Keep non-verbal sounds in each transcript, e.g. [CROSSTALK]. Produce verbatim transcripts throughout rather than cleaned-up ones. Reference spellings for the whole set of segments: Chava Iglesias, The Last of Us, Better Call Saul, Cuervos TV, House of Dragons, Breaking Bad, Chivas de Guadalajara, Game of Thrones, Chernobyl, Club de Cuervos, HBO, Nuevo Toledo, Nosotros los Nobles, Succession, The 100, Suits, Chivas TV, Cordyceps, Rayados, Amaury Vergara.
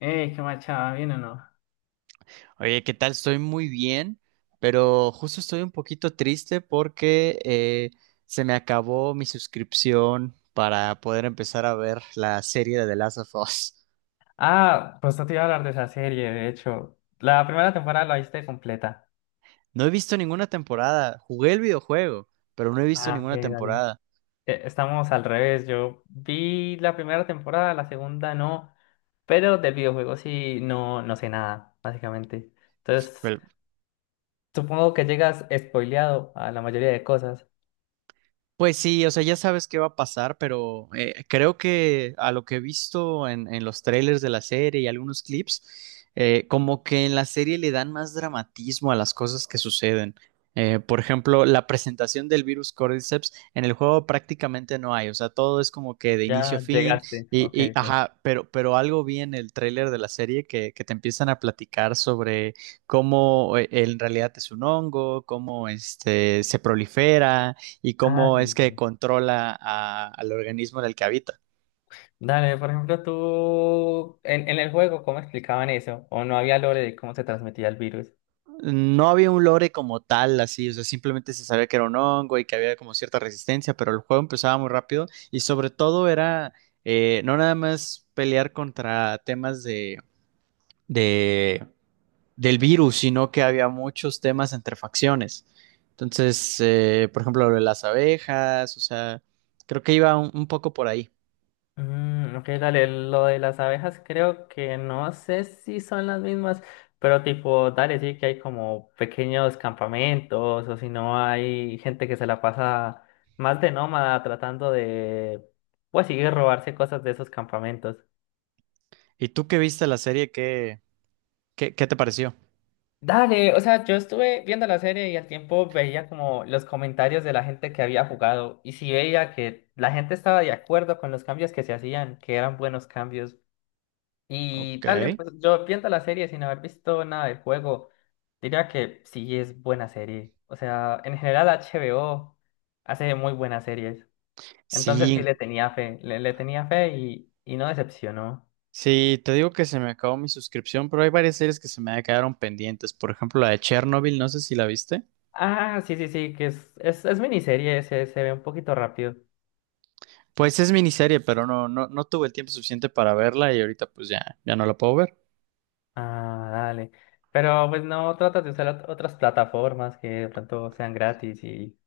Ey, qué machada, ¿bien o no? Oye, ¿qué tal? Estoy muy bien, pero justo estoy un poquito triste porque eh, se me acabó mi suscripción para poder empezar a ver la serie de The Last of Us. Ah, pues no te iba a hablar de esa serie, de hecho. La primera temporada la viste completa. No he visto ninguna temporada. Jugué el videojuego, pero no he visto Ah, ok, ninguna dale. temporada. Eh, Estamos al revés. Yo vi la primera temporada, la segunda no, pero del videojuego sí no, no sé nada, básicamente. Entonces, Pero supongo que llegas spoileado a la mayoría de cosas. pues sí, o sea, ya sabes qué va a pasar, pero eh, creo que a lo que he visto en, en los trailers de la serie y algunos clips, eh, como que en la serie le dan más dramatismo a las cosas que suceden. Eh, por ejemplo, la presentación del virus Cordyceps en el juego prácticamente no hay, o sea, todo es como que de inicio a Ya fin llegaste. y, Ok, y sí. ajá, pero, pero algo vi en el trailer de la serie que, que te empiezan a platicar sobre cómo eh, en realidad es un hongo, cómo este, se prolifera y Ah, cómo es sí, que sí. controla a- al organismo en el que habita. Dale, por ejemplo, tú en, en el juego, ¿cómo explicaban eso? ¿O no había lore de cómo se transmitía el virus? No había un lore como tal, así, o sea, simplemente se sabía que era un hongo y que había como cierta resistencia, pero el juego empezaba muy rápido y sobre todo era eh, no nada más pelear contra temas de, de- del virus, sino que había muchos temas entre facciones. Entonces, eh, por ejemplo, lo de las abejas, o sea, creo que iba un, un poco por ahí. Mm, ok, dale, lo de las abejas creo que no sé si son las mismas, pero tipo, dale, sí que hay como pequeños campamentos o si no hay gente que se la pasa más de nómada tratando de, pues sí, robarse cosas de esos campamentos. ¿Y tú que viste la serie, qué, qué, qué te pareció? Dale, o sea, yo estuve viendo la serie y al tiempo veía como los comentarios de la gente que había jugado y sí veía que la gente estaba de acuerdo con los cambios que se hacían, que eran buenos cambios. Y Ok. dale, pues yo viendo la serie sin haber visto nada del juego, diría que sí es buena serie. O sea, en general H B O hace muy buenas series. Entonces sí Sí, le tenía fe, le, le tenía fe y, y no decepcionó. sí, te digo que se me acabó mi suscripción, pero hay varias series que se me quedaron pendientes. Por ejemplo, la de Chernobyl, no sé si la viste. Ah, sí, sí, sí, que es, es, es miniserie, se, se ve un poquito rápido. Pues es miniserie, pero no, no, no tuve el tiempo suficiente para verla y ahorita pues ya, ya no la puedo ver. Ah, dale. Pero pues no tratas de usar ot- otras plataformas que de pronto sean gratis y...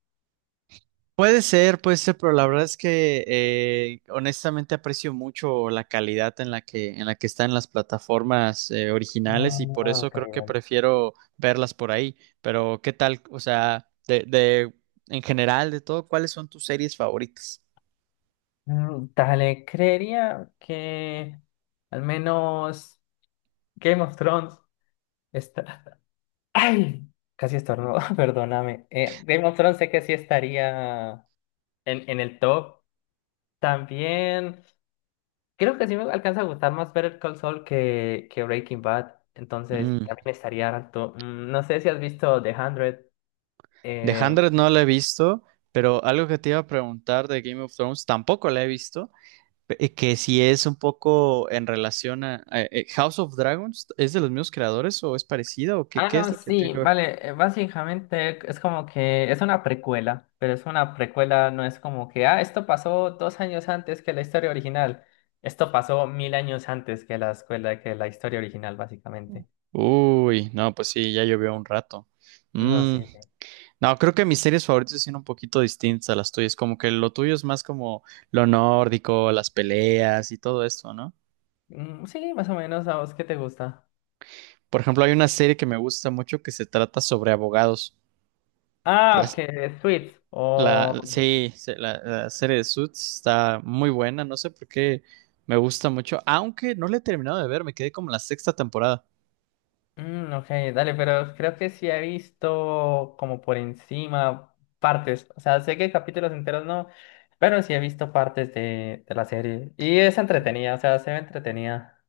Puede ser, puede ser, pero la verdad es que eh, honestamente aprecio mucho la calidad en la que, en la que están las plataformas eh, originales y por Ah, eso ok, creo que prefiero verlas por ahí. Pero, ¿qué tal? O sea, de, de, en general, de todo, ¿cuáles son tus series favoritas? Mm, Dale, creería que al menos Game of Thrones está... [LAUGHS] ¡Ay! Casi estornudo, [LAUGHS] perdóname. Eh, Game of Thrones sé que sí estaría en, en el top. También creo que sí me alcanza a gustar más Better Call Saul que, que Breaking Bad. Entonces Mm. también estaría alto. Mm, no sé si has visto The cien. The cien Eh, no la he visto, pero algo que te iba a preguntar de Game of Thrones tampoco la he visto, eh, que si es un poco en relación a, a- eh, House of Dragons, ¿es de los mismos creadores o es parecida o qué, Ah, qué es no, lo que tiene sí, que ver? vale, eh, básicamente es como que es una precuela, pero es una precuela, no es como que, ah, esto pasó dos años antes que la historia original, esto pasó mil años antes que la escuela, que la historia original, básicamente. Uy, no, pues sí, ya llovió un rato. No, Mm, sí, sí. no, creo que mis series favoritas son un poquito distintas a las tuyas, como que lo tuyo es más como lo nórdico, las peleas y todo esto, ¿no? Mm, sí, más o menos, ¿a vos qué te gusta? Por ejemplo, hay una serie que me gusta mucho que se trata sobre abogados. Ah, Las- que Sweet, La, o... sí, sí, la, la serie de Suits está muy buena, no sé por qué me gusta mucho, aunque no la he terminado de ver, me quedé como en la sexta temporada. Mm, ok, dale, pero creo que sí he visto como por encima partes. O sea, sé que capítulos enteros no, pero sí he visto partes de, de la serie. Y es entretenida, o sea, se ve entretenida.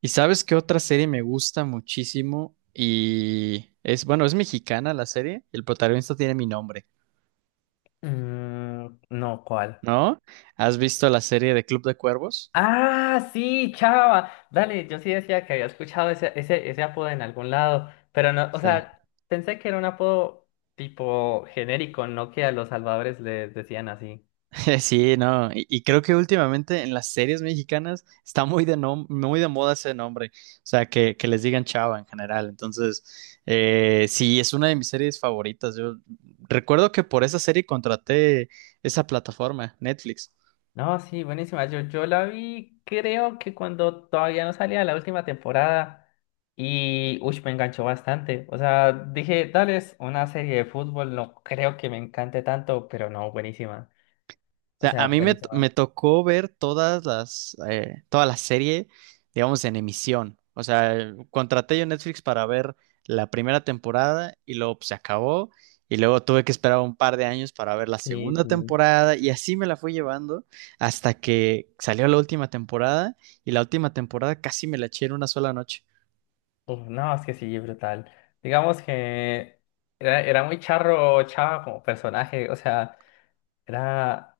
¿Y sabes qué otra serie me gusta muchísimo? Y es, bueno, es mexicana la serie, el protagonista tiene mi nombre, Mm, no, ¿cuál? ¿no? ¿Has visto la serie de Club de Cuervos? Ah, sí, Chava. Dale, yo sí decía que había escuchado ese, ese, ese apodo en algún lado, pero no, o sea, pensé que era un apodo tipo genérico, no que a los salvadores les decían así. [LAUGHS] Sí, no, y, y creo que últimamente en las series mexicanas está muy de nom- muy de moda ese nombre, o sea, que, que les digan chava en general, entonces, eh, sí, es una de mis series favoritas, yo recuerdo que por esa serie contraté esa plataforma, Netflix. No, sí, buenísima. Yo, yo la vi, creo que cuando todavía no salía la última temporada y, uy, me enganchó bastante. O sea, dije, dale, es una serie de fútbol, no creo que me encante tanto, pero no, buenísima. O Sea, a sea, mí me, t- buenísima. me tocó ver todas las, eh, toda la serie, digamos, en emisión. O sea, eh, contraté yo Netflix para ver la primera temporada y luego pues, se acabó. Y luego tuve que esperar un par de años para ver la Sí, segunda sí. temporada y así me la fui llevando hasta que salió la última temporada y la última temporada casi me la eché en una sola noche. Uf, no, es que sí, brutal. Digamos que era, era muy charro, chava como personaje, o sea, era.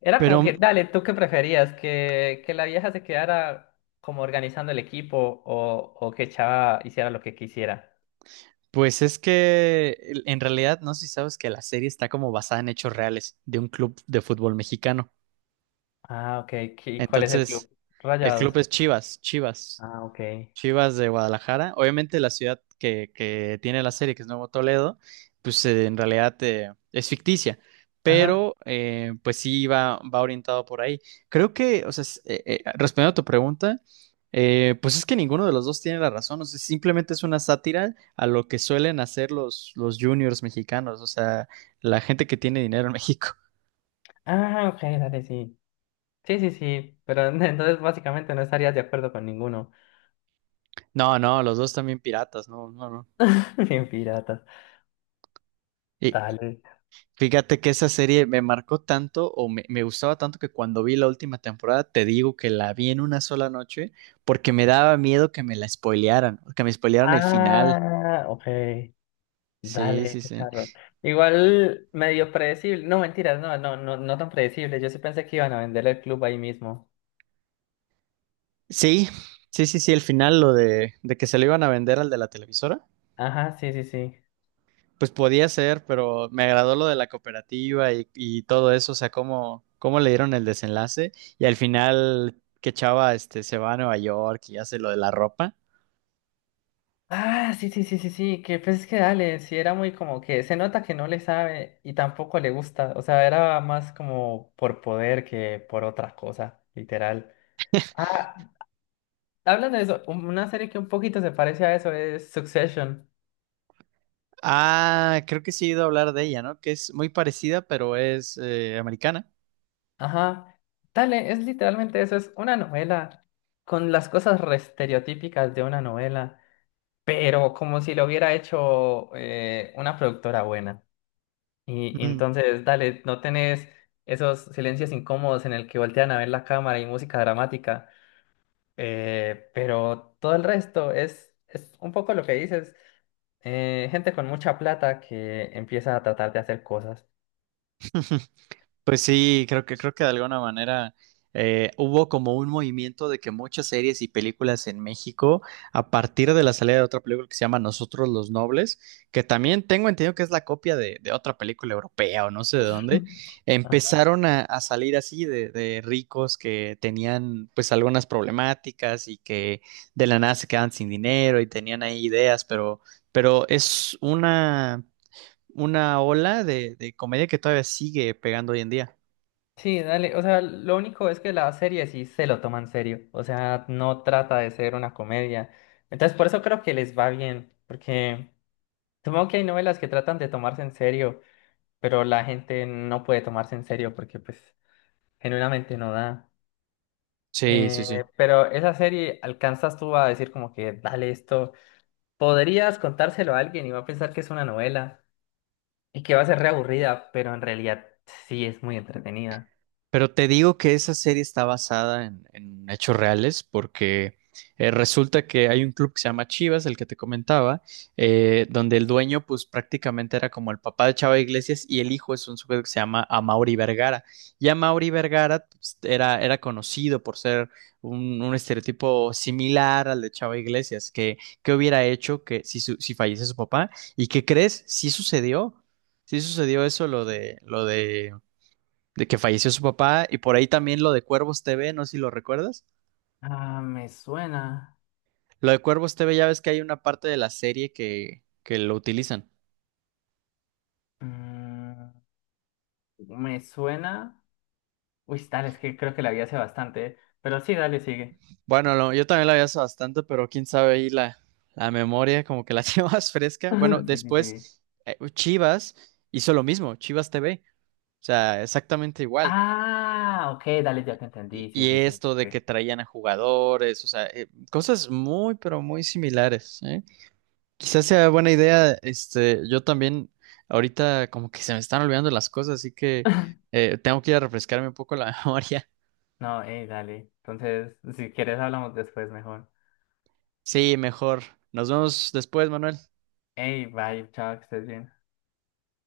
Era Pero como que, dale, ¿tú qué preferías? ¿Que, que la vieja se quedara como organizando el equipo o, o que Chava hiciera lo que quisiera? pues es que en realidad no sé si sabes que la serie está como basada en hechos reales de un club de fútbol mexicano. Ah, ok. ¿Qué- cuál es el club? Entonces, el club Rayados. es Chivas, Chivas, Ah, ok. Chivas de Guadalajara. Obviamente la ciudad que, que tiene la serie, que es Nuevo Toledo, pues eh, en realidad eh, es ficticia, Ajá. pero eh, pues sí va, va orientado por ahí. Creo que, o sea, es- eh, eh, respondiendo a tu pregunta, eh, pues es que ninguno de los dos tiene la razón, o sea, simplemente es una sátira a lo que suelen hacer los, los juniors mexicanos, o sea, la gente que tiene dinero en México. [LAUGHS] Ah, ok, dale, sí. Sí, sí, sí. Pero [LAUGHS] entonces básicamente no estarías de acuerdo con ninguno. No, no, los dos también piratas, no, no, no. [LAUGHS] Bien piratas. Dale. Fíjate que esa serie me marcó tanto o me, me gustaba tanto que cuando vi la última temporada, te digo que la vi en una sola noche porque me daba miedo que me la spoilearan, que me spoilearan el final. Ah, ok. Sí, sí, Dale, sí. charro. Igual medio predecible. No, mentiras, no, no, no, no tan predecible. Yo sí pensé que iban a vender el club ahí mismo. Sí, sí, sí, sí, el final, lo de, de que se lo iban a vender al de la televisora. Ajá, sí, sí, sí. Pues podía ser, pero me agradó lo de la cooperativa y, y todo eso, o sea, cómo, cómo le dieron el desenlace y al final que Chava este, se va a Nueva York y hace lo de la ropa. Ah, sí, sí, sí, sí, sí, que pues es que dale, sí era muy como que se nota que no le sabe y tampoco le gusta, o sea, era más como por poder que por otra cosa, literal. Ah, hablando de eso, un- una serie que un poquito se parece a eso es Succession. Ah, creo que sí he ido a hablar de ella, ¿no? Que es muy parecida, pero es eh, americana. Ajá, dale, es literalmente eso, es una novela con las cosas re estereotípicas de una novela, pero como si lo hubiera hecho eh, una productora buena. Y, y Mm. entonces, dale, no tenés esos silencios incómodos en el que voltean a ver la cámara y música dramática, eh, pero todo el resto es, es un poco lo que dices, eh, gente con mucha plata que empieza a tratar de hacer cosas. [LAUGHS] Pues sí, creo que creo que de alguna manera eh, hubo como un movimiento de que muchas series y películas en México, a partir de la salida de otra película que se llama Nosotros los Nobles, que también tengo entendido que es la copia de, de otra película europea o no sé de dónde, [LAUGHS] Ajá. empezaron a, a salir así de, de ricos que tenían pues algunas problemáticas y que de la nada se quedan sin dinero y tenían ahí ideas, pero, pero es una, una ola de de comedia que todavía sigue pegando hoy en día. Sí, dale, o sea, lo único es que la serie sí se lo toma en serio, o sea, no trata de ser una comedia. Entonces, por eso creo que les va bien, porque supongo que hay novelas que tratan de tomarse en serio, pero la gente no puede tomarse en serio porque pues... Genuinamente no da. Sí, sí, Eh, sí. pero esa serie alcanzas tú a decir como que, dale esto, podrías contárselo a alguien y va a pensar que es una novela y que va a ser reaburrida, pero en realidad sí es muy entretenida. Pero te digo que esa serie está basada en, en hechos reales porque eh, resulta que hay un club que se llama Chivas, el que te comentaba, eh, donde el dueño pues prácticamente era como el papá de Chava Iglesias y el hijo es un sujeto que se llama Amaury Vergara. Y Amaury Vergara pues, era, era conocido por ser un, un estereotipo similar al de Chava Iglesias, que, que hubiera hecho que si, su- si fallece su papá. ¿Y qué crees? Sí sucedió. Sí sucedió eso, lo de, lo de de que falleció su papá y por ahí también lo de Cuervos T V, no sé si lo recuerdas. Ah, me suena. Lo de Cuervos T V ya ves que hay una parte de la serie que, que lo utilizan. Mm, me suena. Uy, dale, es que creo que la vi hace bastante, ¿eh? Pero sí, dale, sigue. Bueno, lo- yo también lo había hace bastante, pero quién sabe ahí la, la memoria como que la [LAUGHS] llevas fresca. Bueno, [LAUGHS] Sí, sí, sí. después eh, Chivas hizo lo mismo, Chivas T V, o sea, exactamente igual. Ah, ok, dale, ya te Y, entendí. Sí, y sí, sí, esto de que sí. traían a jugadores, o sea, eh, cosas muy, pero muy similares, ¿eh? Quizás sea buena idea, este, yo también ahorita como que se me están olvidando las cosas, así que eh, tengo que ir a refrescarme un poco la [LAUGHS] memoria. No, hey, dale. Entonces, si quieres, hablamos después mejor. Sí, mejor. Nos vemos después, Manuel. Hey, bye, chao, que estés bien.